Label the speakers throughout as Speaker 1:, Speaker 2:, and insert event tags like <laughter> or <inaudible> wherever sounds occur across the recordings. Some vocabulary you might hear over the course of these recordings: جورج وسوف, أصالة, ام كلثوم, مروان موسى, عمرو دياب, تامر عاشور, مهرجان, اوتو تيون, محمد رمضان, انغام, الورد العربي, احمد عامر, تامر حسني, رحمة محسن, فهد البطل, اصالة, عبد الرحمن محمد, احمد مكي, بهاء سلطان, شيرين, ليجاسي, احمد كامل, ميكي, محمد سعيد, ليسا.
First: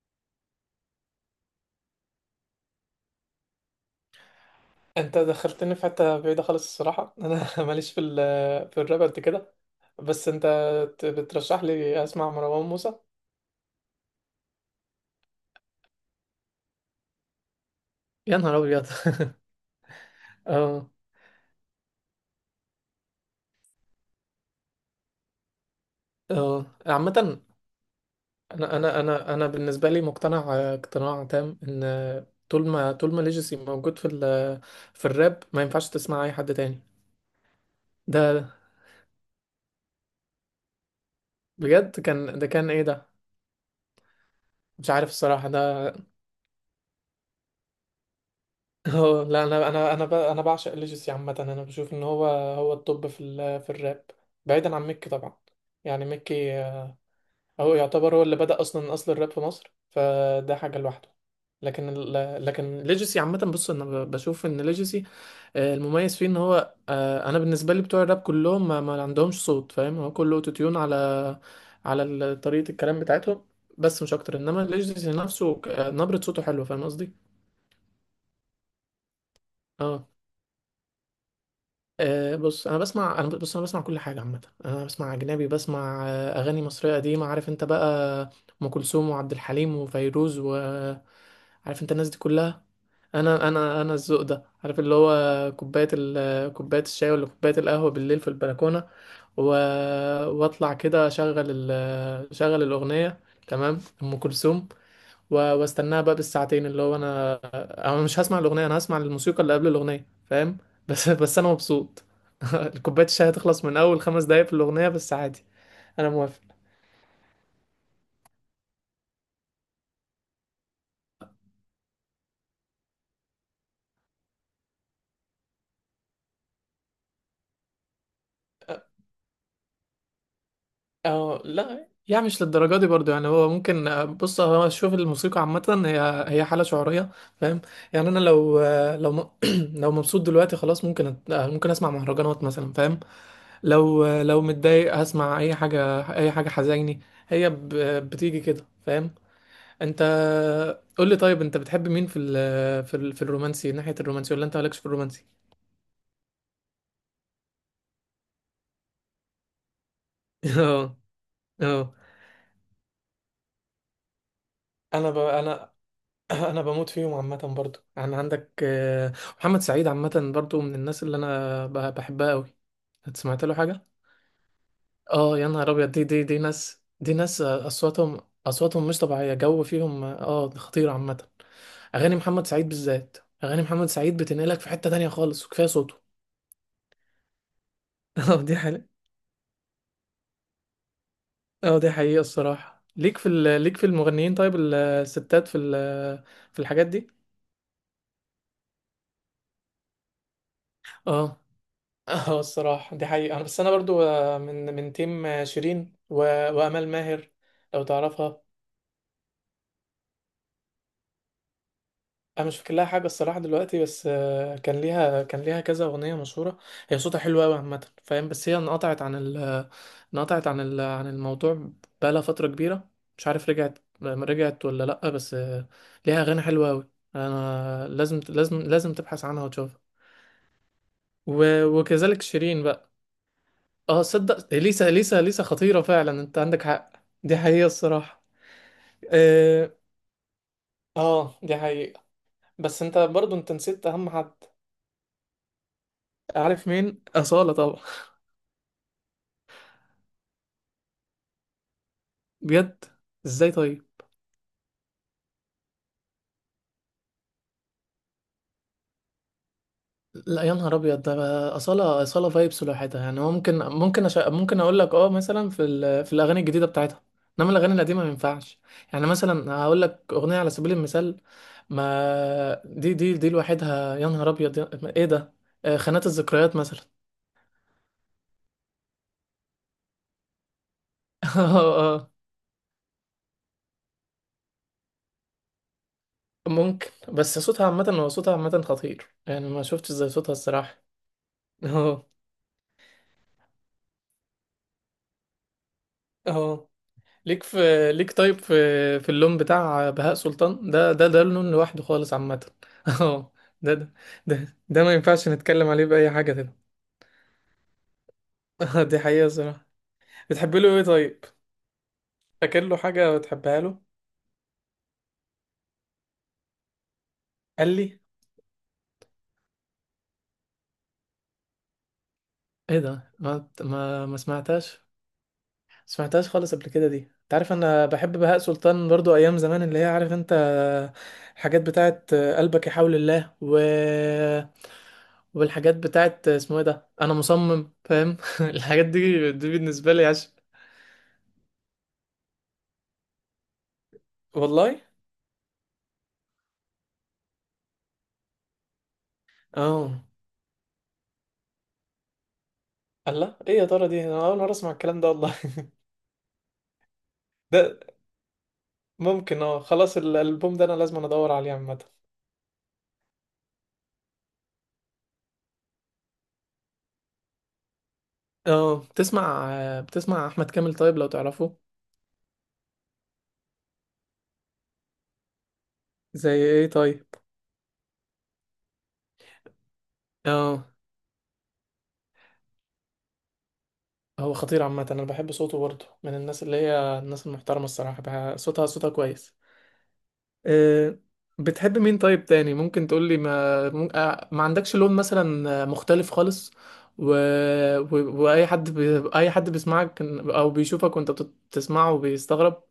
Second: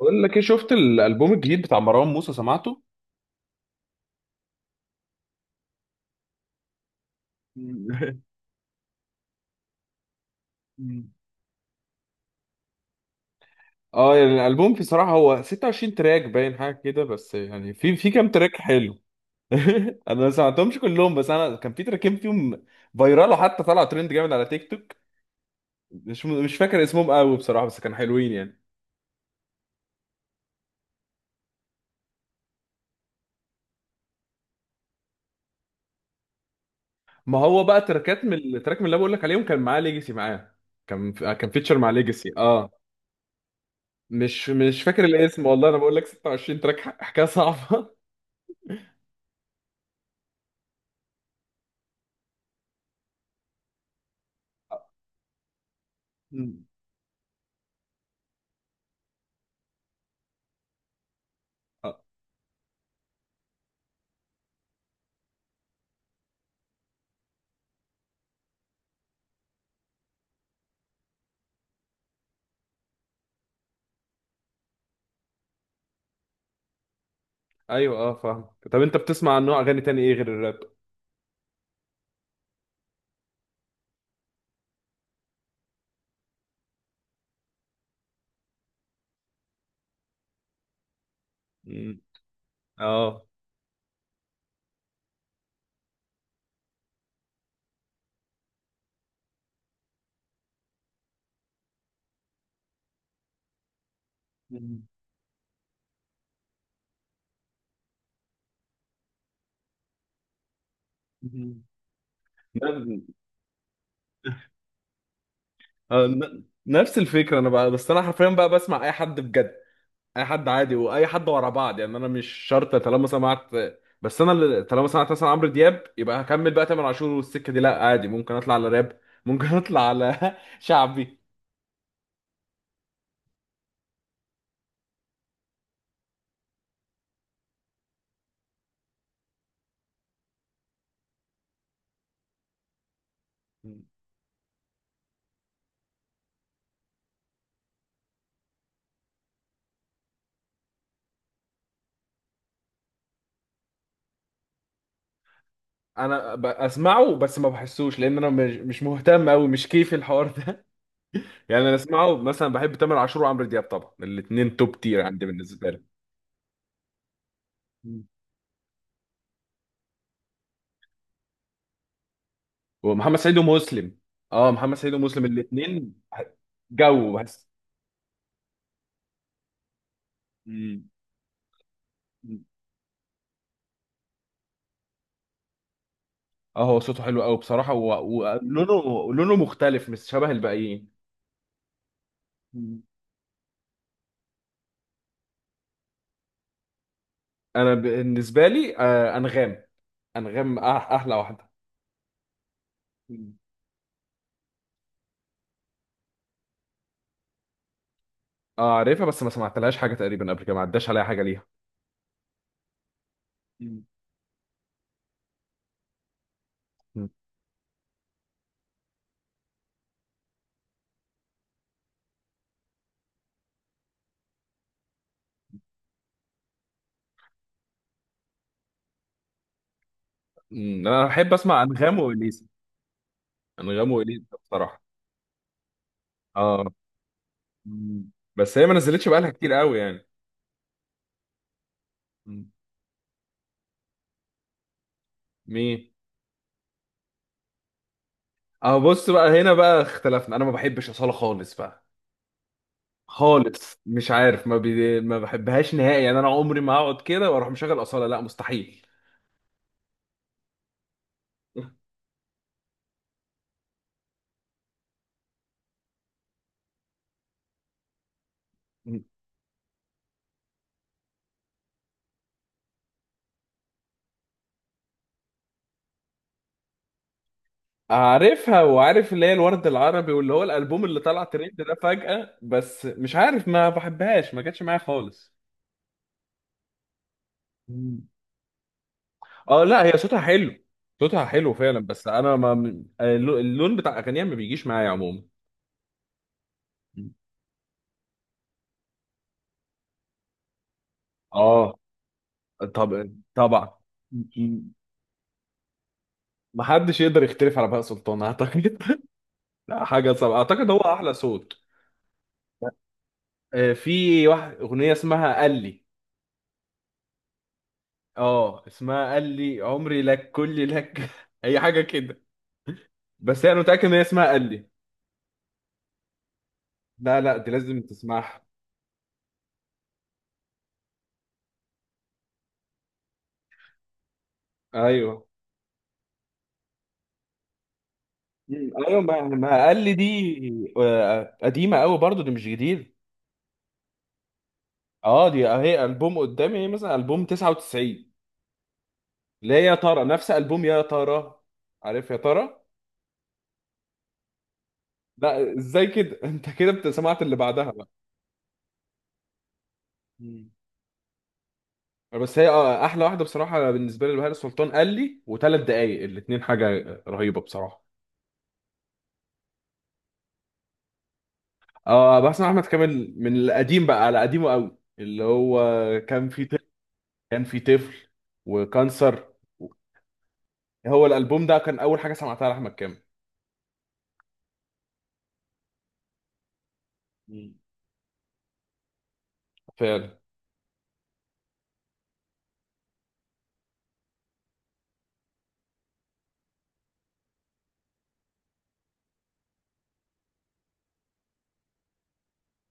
Speaker 1: بقول لك ايه؟ شفت الالبوم الجديد بتاع مروان موسى؟ سمعته؟
Speaker 2: انت دخلتني في حته بعيده خالص الصراحه. انا <laughs> ماليش في ال
Speaker 1: <laughs>
Speaker 2: في الراب قد كده. بس انت بترشح لي اسمع مروان موسى؟
Speaker 1: اه يعني الالبوم بصراحه هو 26 تراك، باين حاجه كده، بس يعني في كام
Speaker 2: يا
Speaker 1: تراك
Speaker 2: نهار ابيض!
Speaker 1: حلو. <laughs> انا ما
Speaker 2: <laughs>
Speaker 1: سمعتهمش
Speaker 2: اه.
Speaker 1: كلهم، بس انا كان في تراكين فيهم فايرال، حتى طلع ترند جامد على تيك توك. مش
Speaker 2: اه
Speaker 1: فاكر اسمهم قوي
Speaker 2: عامه،
Speaker 1: بصراحه، بس كانوا حلوين يعني.
Speaker 2: انا بالنسبه لي مقتنع، اقتناع تام، ان طول ما ليجاسي موجود في ال في الراب، ما ينفعش تسمع اي حد تاني.
Speaker 1: ما هو بقى تراكات من
Speaker 2: ده
Speaker 1: التراك من اللي بقول لك عليهم كان معاه ليجاسي، معاه كان فيتشر مع
Speaker 2: بجد
Speaker 1: ليجاسي
Speaker 2: كان، ده
Speaker 1: اه.
Speaker 2: كان ايه ده؟
Speaker 1: مش
Speaker 2: مش
Speaker 1: فاكر
Speaker 2: عارف
Speaker 1: الاسم
Speaker 2: الصراحه
Speaker 1: والله، انا
Speaker 2: ده.
Speaker 1: بقول لك 26 تراك حكايه صعبه.
Speaker 2: اه لا، انا بعشق ليجسي عامه. انا بشوف ان هو التوب في في الراب، بعيدا عن ميكي طبعا. يعني ميكي هو يعتبر، هو اللي بدأ اصلا اصل الراب في مصر، فده حاجه لوحده.
Speaker 1: <laughs>
Speaker 2: لكن ليجسي عامه، بص انا بشوف ان ليجسي المميز فيه ان هو، انا بالنسبه لي بتوع الراب كلهم ما عندهمش صوت، فاهم؟ هو كله اوتو تيون على على طريقه الكلام بتاعتهم، بس مش اكتر. انما ليجسي نفسه نبره صوته حلوه، فاهم قصدي؟
Speaker 1: ايوه اه فاهم. طب انت بتسمع عن نوع اغاني تاني
Speaker 2: اه.
Speaker 1: ايه غير الراب؟
Speaker 2: أه بص، انا بسمع كل حاجه عامه. انا بسمع اجنبي، بسمع اغاني مصريه قديمه، عارف انت بقى، ام كلثوم وعبد الحليم وفيروز و... عارف انت
Speaker 1: مم.
Speaker 2: الناس دي كلها.
Speaker 1: اه.
Speaker 2: انا الذوق ده، عارف اللي هو كوبايه كوبايه الشاي، ولا كوبايه القهوه بالليل في البلكونه، و... واطلع كده اشغل اشغل الاغنيه. تمام، ام كلثوم،
Speaker 1: مم.
Speaker 2: واستناها بقى بالساعتين، اللي هو انا انا مش هسمع الاغنيه، انا هسمع الموسيقى اللي قبل الاغنيه، فاهم؟ بس <laughs> بس انا
Speaker 1: مم.
Speaker 2: مبسوط. <laughs> كوبايه
Speaker 1: نف-
Speaker 2: الشاي هتخلص من اول 5 دقايق في الاغنيه، بس عادي. انا موافق.
Speaker 1: نفس الفكره انا بقى، بس انا حرفيا بقى بسمع اي حد بجد، اي حد عادي، واي حد ورا بعض، يعني انا مش شرط. طالما سمعت، طالما سمعت مثلا عمرو دياب، يبقى هكمل بقى تامر عاشور والسكه دي، لا عادي ممكن اطلع على راب، ممكن اطلع على <laughs> شعبي.
Speaker 2: اه لا، يعني مش للدرجه دي برضو. يعني هو ممكن، بص هو، شوف الموسيقى عامه هي حاله شعوريه، فاهم؟ يعني انا لو <clears throat> لو مبسوط دلوقتي خلاص، ممكن ممكن اسمع مهرجانات مثلا، فاهم؟ لو لو متضايق، هسمع اي حاجه، اي حاجه حزيني. هي بتيجي كده، فاهم؟ انت قول لي طيب، انت بتحب مين في ال في ال في الرومانسي، ناحية الرومانسي، ولا انت مالكش في الرومانسي؟
Speaker 1: اسمعه بس ما بحسوش، لان انا مش مهتم قوي، مش كيفي الحوار
Speaker 2: <laughs>
Speaker 1: ده.
Speaker 2: اه.
Speaker 1: يعني انا
Speaker 2: اه
Speaker 1: اسمعه مثلا، بحب تامر عاشور وعمرو دياب طبعا، الاثنين توب تير عندي بالنسبه
Speaker 2: انا
Speaker 1: لي.
Speaker 2: <clears throat> انا بموت فيهم عامة برضو.
Speaker 1: مم.
Speaker 2: يعني عندك محمد سعيد عامة، برضو من الناس اللي انا بحبها قوي.
Speaker 1: ومحمد
Speaker 2: انت
Speaker 1: سعيد
Speaker 2: سمعت له حاجة؟
Speaker 1: ومسلم. اه محمد سعيد ومسلم
Speaker 2: اه يا نهار ابيض،
Speaker 1: الاثنين.
Speaker 2: دي ناس، دي
Speaker 1: جو
Speaker 2: ناس
Speaker 1: بس.
Speaker 2: اصواتهم، اصواتهم مش طبيعية، جو فيهم، اه
Speaker 1: مم.
Speaker 2: خطير عامة. اغاني
Speaker 1: مم.
Speaker 2: محمد سعيد بالذات، اغاني محمد سعيد بتنقلك في حتة تانية خالص، وكفاية صوته. <laughs>
Speaker 1: اه هو صوته حلو قوي بصراحه،
Speaker 2: اه دي حقيقة.
Speaker 1: ولونه لونه مختلف، مش شبه الباقيين.
Speaker 2: اه دي حقيقة
Speaker 1: مم.
Speaker 2: الصراحة. ليك في ليك في المغنيين طيب؟ الستات في في الحاجات دي؟
Speaker 1: انا بالنسبه لي انغام. انغام أح- احلى
Speaker 2: اه.
Speaker 1: واحده.
Speaker 2: <laughs> اه الصراحة دي
Speaker 1: مم.
Speaker 2: حقيقة. بس انا برضو من تيم شيرين وامال ماهر، لو تعرفها.
Speaker 1: اه عارفها، بس ما سمعتلهاش حاجه تقريبا قبل كده، ما عداش عليها حاجه ليها.
Speaker 2: انا مش فاكر لها حاجه الصراحه دلوقتي،
Speaker 1: مم.
Speaker 2: بس كان ليها كذا اغنيه مشهوره. هي
Speaker 1: مم.
Speaker 2: صوتها حلو قوي عامه، فاهم؟ بس هي انقطعت عن ال انقطعت عن ال عن الموضوع، بقالها فتره كبيره. مش عارف رجعت ولا لا، بس ليها اغاني حلوه قوي. انا لازم تبحث عنها وتشوفها.
Speaker 1: انا بحب اسمع انغام
Speaker 2: وكذلك
Speaker 1: واليسا،
Speaker 2: شيرين بقى.
Speaker 1: انغام
Speaker 2: اه
Speaker 1: واليسا
Speaker 2: صدق،
Speaker 1: بصراحه.
Speaker 2: ليسا خطيره فعلا، انت عندك
Speaker 1: اه.
Speaker 2: حق. دي حقيقه
Speaker 1: مم.
Speaker 2: الصراحه.
Speaker 1: بس هي ما نزلتش بقالها كتير
Speaker 2: اه
Speaker 1: قوي يعني.
Speaker 2: دي حقيقه.
Speaker 1: مم.
Speaker 2: بس انت برضو، انت نسيت اهم حد.
Speaker 1: مين؟
Speaker 2: عارف مين؟ أصالة طبعا.
Speaker 1: اه بص بقى، هنا بقى اختلفنا، انا ما بحبش اصاله خالص بقى،
Speaker 2: بجد؟ ازاي
Speaker 1: خالص.
Speaker 2: طيب؟
Speaker 1: مش عارف، ما بحبهاش نهائي يعني، انا عمري ما هقعد كده واروح مشغل اصاله، لا مستحيل.
Speaker 2: لا يا نهار ابيض، ده اصاله، اصاله فايبس لوحدها. يعني هو ممكن اقول لك اه مثلا في في الاغاني الجديده بتاعتها، انما الاغاني القديمه ما ينفعش. يعني مثلا هقول لك اغنيه على سبيل المثال، ما دي لوحدها، يا نهار ابيض، يا... ايه ده خانات الذكريات مثلا.
Speaker 1: عارفها، وعارف اللي هي الورد العربي واللي هو الالبوم اللي طلع
Speaker 2: <laughs>
Speaker 1: ترند ده
Speaker 2: اه. اه
Speaker 1: فجأة، بس مش عارف ما بحبهاش، ما جاتش معايا خالص.
Speaker 2: ممكن، بس صوتها عامه،
Speaker 1: مم.
Speaker 2: هو صوتها عامه خطير، يعني ما
Speaker 1: اه لا
Speaker 2: شفتش
Speaker 1: هي
Speaker 2: زي
Speaker 1: صوتها
Speaker 2: صوتها
Speaker 1: حلو،
Speaker 2: الصراحه.
Speaker 1: صوتها حلو
Speaker 2: <laughs>
Speaker 1: فعلا، بس
Speaker 2: اه.
Speaker 1: انا ما اللون بتاع اغانيها ما بيجيش معايا عموما.
Speaker 2: اه ليك في ليك طيب في في اللون بتاع بهاء سلطان، ده لون
Speaker 1: اه.
Speaker 2: لوحده خالص عامة. <laughs>
Speaker 1: طب
Speaker 2: اه.
Speaker 1: طبعا.
Speaker 2: ده ده ده ما ينفعش نتكلم عليه بأي حاجة كده.
Speaker 1: محدش يقدر يختلف على بهاء سلطان اعتقد.
Speaker 2: <laughs> دي
Speaker 1: <laughs>
Speaker 2: حقيقة صراحة.
Speaker 1: لا حاجه صعبه،
Speaker 2: بتحب
Speaker 1: اعتقد هو
Speaker 2: له ايه
Speaker 1: احلى
Speaker 2: طيب؟
Speaker 1: صوت.
Speaker 2: فاكر له حاجة بتحبها
Speaker 1: آه،
Speaker 2: له؟
Speaker 1: في واحد اغنيه اسمها قال لي.
Speaker 2: قال لي؟
Speaker 1: اه اسمها قال لي عمري لك كلي لك <laughs> اي حاجه كده.
Speaker 2: ايه ده،
Speaker 1: بس
Speaker 2: ما
Speaker 1: انا متاكد ان هي
Speaker 2: ما ما
Speaker 1: اسمها قال لي.
Speaker 2: سمعتهاش؟ سمعتهاش خالص قبل كده؟ دي
Speaker 1: لا
Speaker 2: انت
Speaker 1: لا، دي
Speaker 2: عارف
Speaker 1: لازم
Speaker 2: انا بحب بهاء
Speaker 1: تسمعها.
Speaker 2: سلطان برضو، ايام زمان اللي هي عارف انت، الحاجات بتاعت قلبك يحاول الله، و
Speaker 1: ايوه.
Speaker 2: والحاجات بتاعت اسمه ايه ده، انا مصمم، فاهم؟ <laughs> الحاجات
Speaker 1: ايوه ما
Speaker 2: دي
Speaker 1: ما قال
Speaker 2: بالنسبه
Speaker 1: لي دي،
Speaker 2: لي عشق.
Speaker 1: آه، قديمه قوي برضو، دي مش جديد.
Speaker 2: والله؟
Speaker 1: اه دي اهي البوم قدامي، هي مثلا البوم 99، لا يا
Speaker 2: اه
Speaker 1: ترى نفس البوم يا ترى، عارف يا ترى.
Speaker 2: الله، ايه يا ترى دي، انا اول مره اسمع الكلام ده والله.
Speaker 1: لا ازاي كده؟ <laughs> انت كده سمعت اللي
Speaker 2: <laughs>
Speaker 1: بعدها
Speaker 2: ده
Speaker 1: بقى.
Speaker 2: ممكن، اه خلاص
Speaker 1: مم.
Speaker 2: الالبوم ده انا لازم ادور عليه عامه.
Speaker 1: بس هي آه، احلى واحده بصراحه بالنسبه لي بهاء سلطان، قال لي وثلاث دقايق، الاثنين حاجه رهيبه بصراحه.
Speaker 2: اه بتسمع، بتسمع احمد كامل طيب لو تعرفه؟
Speaker 1: اه بس احمد كامل من القديم بقى، على قديمه قوي اللي هو، كان
Speaker 2: زي
Speaker 1: في
Speaker 2: ايه
Speaker 1: طفل،
Speaker 2: طيب؟
Speaker 1: كان في طفل وكانسر،
Speaker 2: اه.
Speaker 1: هو الالبوم ده كان اول حاجه سمعتها لاحمد كامل.
Speaker 2: هو خطير عامة، أنا بحب صوته برضه. من الناس اللي هي الناس
Speaker 1: مم.
Speaker 2: المحترمة الصراحة بقى، صوتها كويس.
Speaker 1: فعلا.
Speaker 2: أه. بتحب مين طيب تاني ممكن تقولي، ما مم- آه، ما عندكش لون مثلا مختلف خالص، و... و... وأي أي حد بيسمعك أو بيشوفك وأنت بتسمعه وبيستغرب؟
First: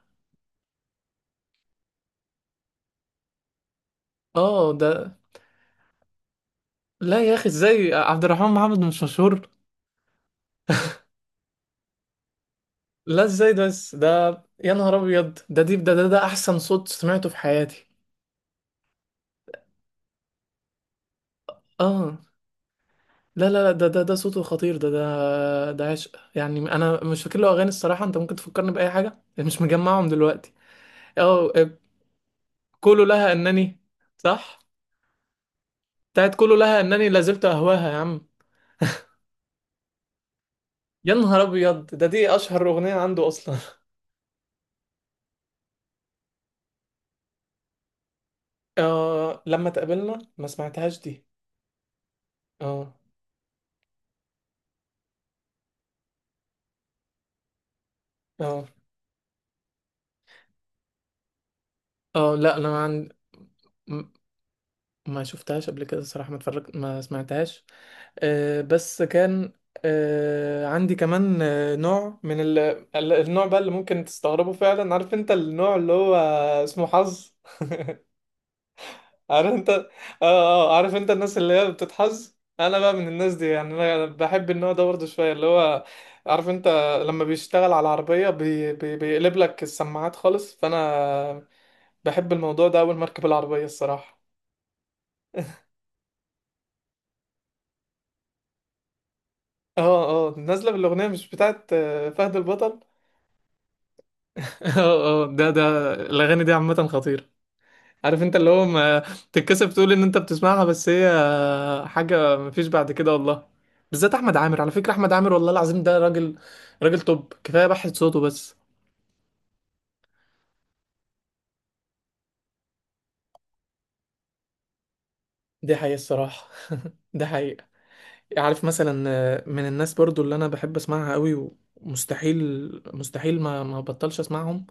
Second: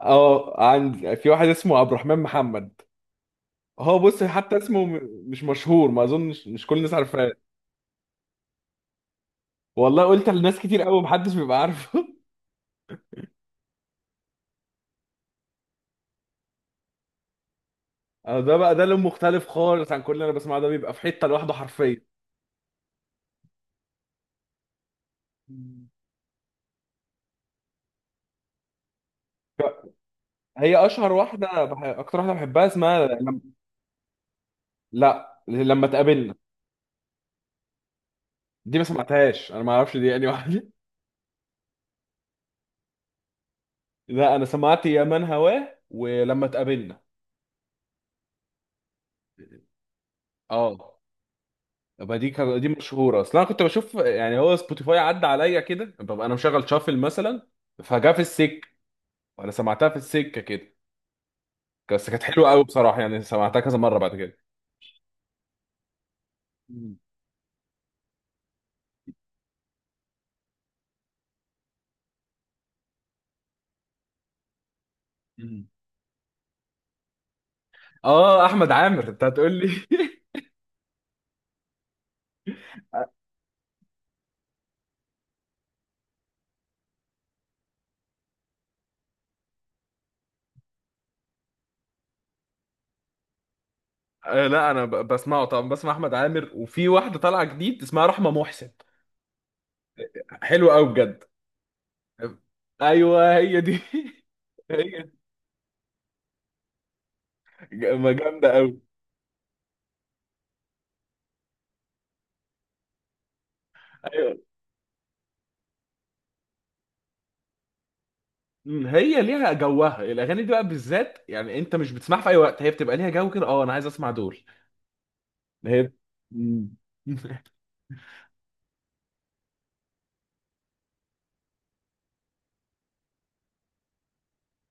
Speaker 1: اه، عند في واحد اسمه عبد الرحمن محمد، هو بص حتى
Speaker 2: اه
Speaker 1: اسمه
Speaker 2: ده؟
Speaker 1: مش مشهور، ما اظنش مش كل الناس
Speaker 2: لا
Speaker 1: عارفاه.
Speaker 2: يا أخي، ازاي عبد الرحمن محمد مش مشهور؟
Speaker 1: والله قلت لناس كتير قوي، محدش بيبقى عارفه.
Speaker 2: لا ازاي ده. يا نهار أبيض، ده دي ده, ده ده أحسن صوت سمعته في حياتي.
Speaker 1: آه، ده بقى ده لون مختلف خالص عن كل اللي انا بسمعه، ده بيبقى في حته لوحده حرفيا.
Speaker 2: اه. لا ده صوته خطير. ده ده
Speaker 1: مم.
Speaker 2: ده عشق. يعني انا مش فاكر له اغاني الصراحه، انت ممكن تفكرني باي حاجه، يعني مش مجمعهم دلوقتي.
Speaker 1: هي اشهر
Speaker 2: او
Speaker 1: واحده اكتر واحده بحبها
Speaker 2: كله
Speaker 1: اسمها
Speaker 2: لها
Speaker 1: لم...
Speaker 2: انني؟ صح.
Speaker 1: لا لما تقابلنا.
Speaker 2: بتاعت كله لها انني لازلت اهواها، يا عم!
Speaker 1: دي ما سمعتهاش انا، ما اعرفش دي يعني واحده.
Speaker 2: يا نهار ابيض، ده دي اشهر اغنيه عنده اصلا.
Speaker 1: <laughs> لا انا سمعت يا من هواه ولما تقابلنا.
Speaker 2: <laughs> آه لما تقابلنا، ما
Speaker 1: اه.
Speaker 2: سمعتهاش دي.
Speaker 1: يبقى دي
Speaker 2: اه.
Speaker 1: مشهوره، اصل انا كنت بشوف يعني، هو سبوتيفاي عدى عليا كده، ببقى انا مشغل شافل مثلا، فجاه في السك،
Speaker 2: اه.
Speaker 1: وانا سمعتها في السكه كده، بس كانت
Speaker 2: اه
Speaker 1: حلوه
Speaker 2: لا
Speaker 1: قوي
Speaker 2: انا ما
Speaker 1: بصراحه،
Speaker 2: عندي،
Speaker 1: يعني سمعتها كذا مره
Speaker 2: م-
Speaker 1: بعد كده.
Speaker 2: ما شفتهاش قبل كده الصراحه، ما اتفرجت، ما سمعتهاش. آه، بس كان آه، عندي كمان نوع من النوع بقى اللي ممكن تستغربه فعلا، عارف انت
Speaker 1: مم.
Speaker 2: النوع اللي هو اسمه حظ.
Speaker 1: اه احمد عامر انت
Speaker 2: <laughs>
Speaker 1: هتقول
Speaker 2: عارف
Speaker 1: لي.
Speaker 2: انت،
Speaker 1: <laughs>
Speaker 2: اه. اه عارف انت الناس اللي هي بتتحظ، انا بقى من الناس دي. يعني انا بحب النوع ده برضه شويه، اللي هو عارف انت، لما بيشتغل على العربيه بيقلب لك السماعات خالص، فانا بحب الموضوع ده اول ما اركب العربيه الصراحه.
Speaker 1: آه، لا بسمعه طبعا، بسمع احمد عامر، وفي واحده طالعه جديد اسمها رحمه محسن،
Speaker 2: اه. اه نازله
Speaker 1: حلوه قوي
Speaker 2: بالاغنيه،
Speaker 1: بجد.
Speaker 2: مش بتاعت فهد البطل؟
Speaker 1: ايوه هي دي.
Speaker 2: <laughs>
Speaker 1: <laughs> هي،
Speaker 2: اه. اه ده الاغاني دي عامه خطيره.
Speaker 1: ما
Speaker 2: عارف انت اللي
Speaker 1: جامده
Speaker 2: هو
Speaker 1: قوي.
Speaker 2: ما تتكسف تقول ان انت بتسمعها، بس هي حاجه مفيش بعد كده والله. بالذات احمد
Speaker 1: ايوه.
Speaker 2: عامر، على فكره احمد عامر، والله العظيم ده راجل، راجل توب، كفايه بحث صوته بس.
Speaker 1: أمم، هي ليها جوها الاغاني دي بقى بالذات، يعني انت مش بتسمعها في اي وقت، هي بتبقى ليها جو كده. اه انا عايز اسمع دول.
Speaker 2: دي
Speaker 1: هي.
Speaker 2: حقيقه الصراحه.
Speaker 1: أمم.
Speaker 2: <laughs> ده
Speaker 1: <laughs>
Speaker 2: حقيقه. عارف مثلا من الناس برضو اللي انا بحب اسمعها قوي، ومستحيل مستحيل ما ما بطلش اسمعهم،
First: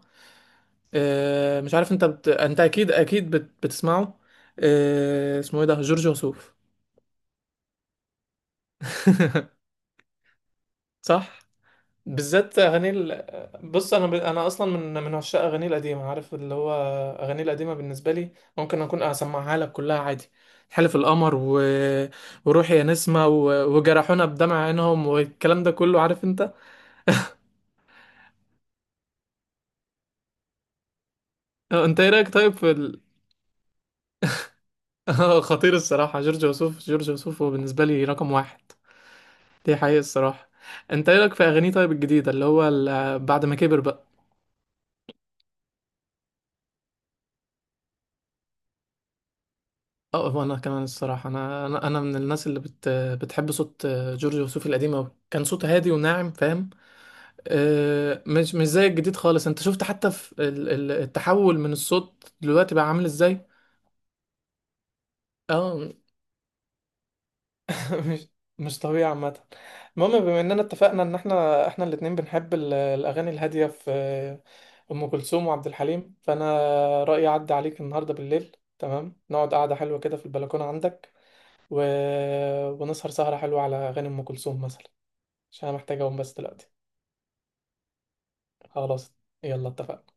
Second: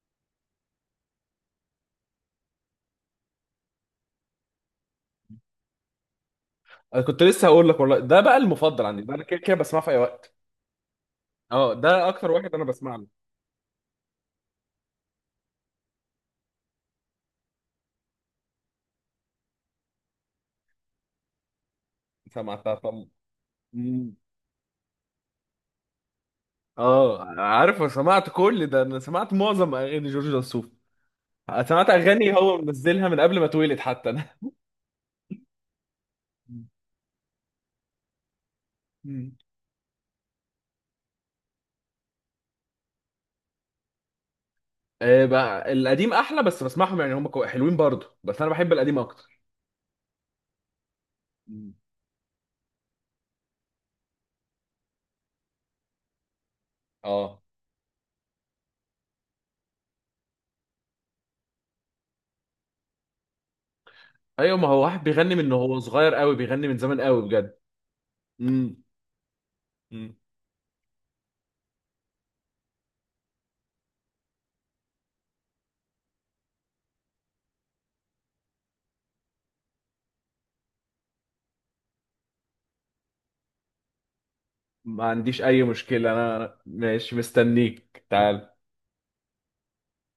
Speaker 2: مش عارف انت انت بتسمعه، اسمه ايه ده، جورج وسوف.
Speaker 1: انا كنت لسه هقول لك والله، ده بقى المفضل عندي، ده انا كده كده
Speaker 2: <laughs>
Speaker 1: بسمعه في اي وقت.
Speaker 2: صح.
Speaker 1: اه ده اكتر واحد
Speaker 2: بالذات
Speaker 1: انا
Speaker 2: اغاني
Speaker 1: بسمع له.
Speaker 2: بص انا اصلا من عشاق اغاني القديمه، عارف اللي هو اغاني القديمه بالنسبه لي، ممكن اكون اسمعها لك كلها عادي. حلف القمر،
Speaker 1: سمعتها.
Speaker 2: وروحي يا
Speaker 1: طبعا.
Speaker 2: نسمه، وجرحونا بدمع عينهم، والكلام ده كله، عارف انت.
Speaker 1: اه عارف، انا سمعت كل ده، انا سمعت معظم اغاني جورج وسوف، سمعت
Speaker 2: انت ايه رايك
Speaker 1: اغاني
Speaker 2: طيب
Speaker 1: هو
Speaker 2: في
Speaker 1: منزلها من قبل ما اتولد حتى انا.
Speaker 2: <laughs> خطير الصراحه، جورج وسوف هو بالنسبه لي رقم 1.
Speaker 1: مم.
Speaker 2: دي حقيقه الصراحه. انت ايه رايك في اغانيه طيب الجديده، اللي هو بعد ما كبر بقى؟
Speaker 1: <laughs> آه، بقى القديم احلى، بس بسمعهم يعني، هم حلوين برضه، بس انا بحب القديم اكتر.
Speaker 2: اه وانا كمان الصراحه، انا
Speaker 1: مم.
Speaker 2: انا انا من الناس اللي بتحب صوت جورج وسوف القديم أوي، كان صوته هادي وناعم، فاهم؟
Speaker 1: اه
Speaker 2: مش زي الجديد خالص. انت شفت حتى في التحول من الصوت دلوقتي بقى عامل ازاي؟
Speaker 1: ايوه، ما هو واحد بيغني من هو
Speaker 2: اه.
Speaker 1: صغير قوي، بيغني من زمان قوي بجد.
Speaker 2: <laughs> مش مش
Speaker 1: مم.
Speaker 2: طبيعي عامه.
Speaker 1: مم.
Speaker 2: المهم، بما اننا اتفقنا ان احنا الاتنين بنحب الاغاني الهاديه في ام كلثوم وعبد الحليم، فانا رايي اعدي عليك النهارده بالليل، تمام؟ نقعد قعده حلوه كده في البلكونه عندك، و... ونسهر سهرة حلوة على أغاني أم كلثوم مثلا.
Speaker 1: ما عنديش اي
Speaker 2: عشان أنا محتاج
Speaker 1: مشكلة
Speaker 2: أقوم بس
Speaker 1: انا،
Speaker 2: دلوقتي.
Speaker 1: ماشي مستنيك تعال.
Speaker 2: خلاص، يلا اتفقنا.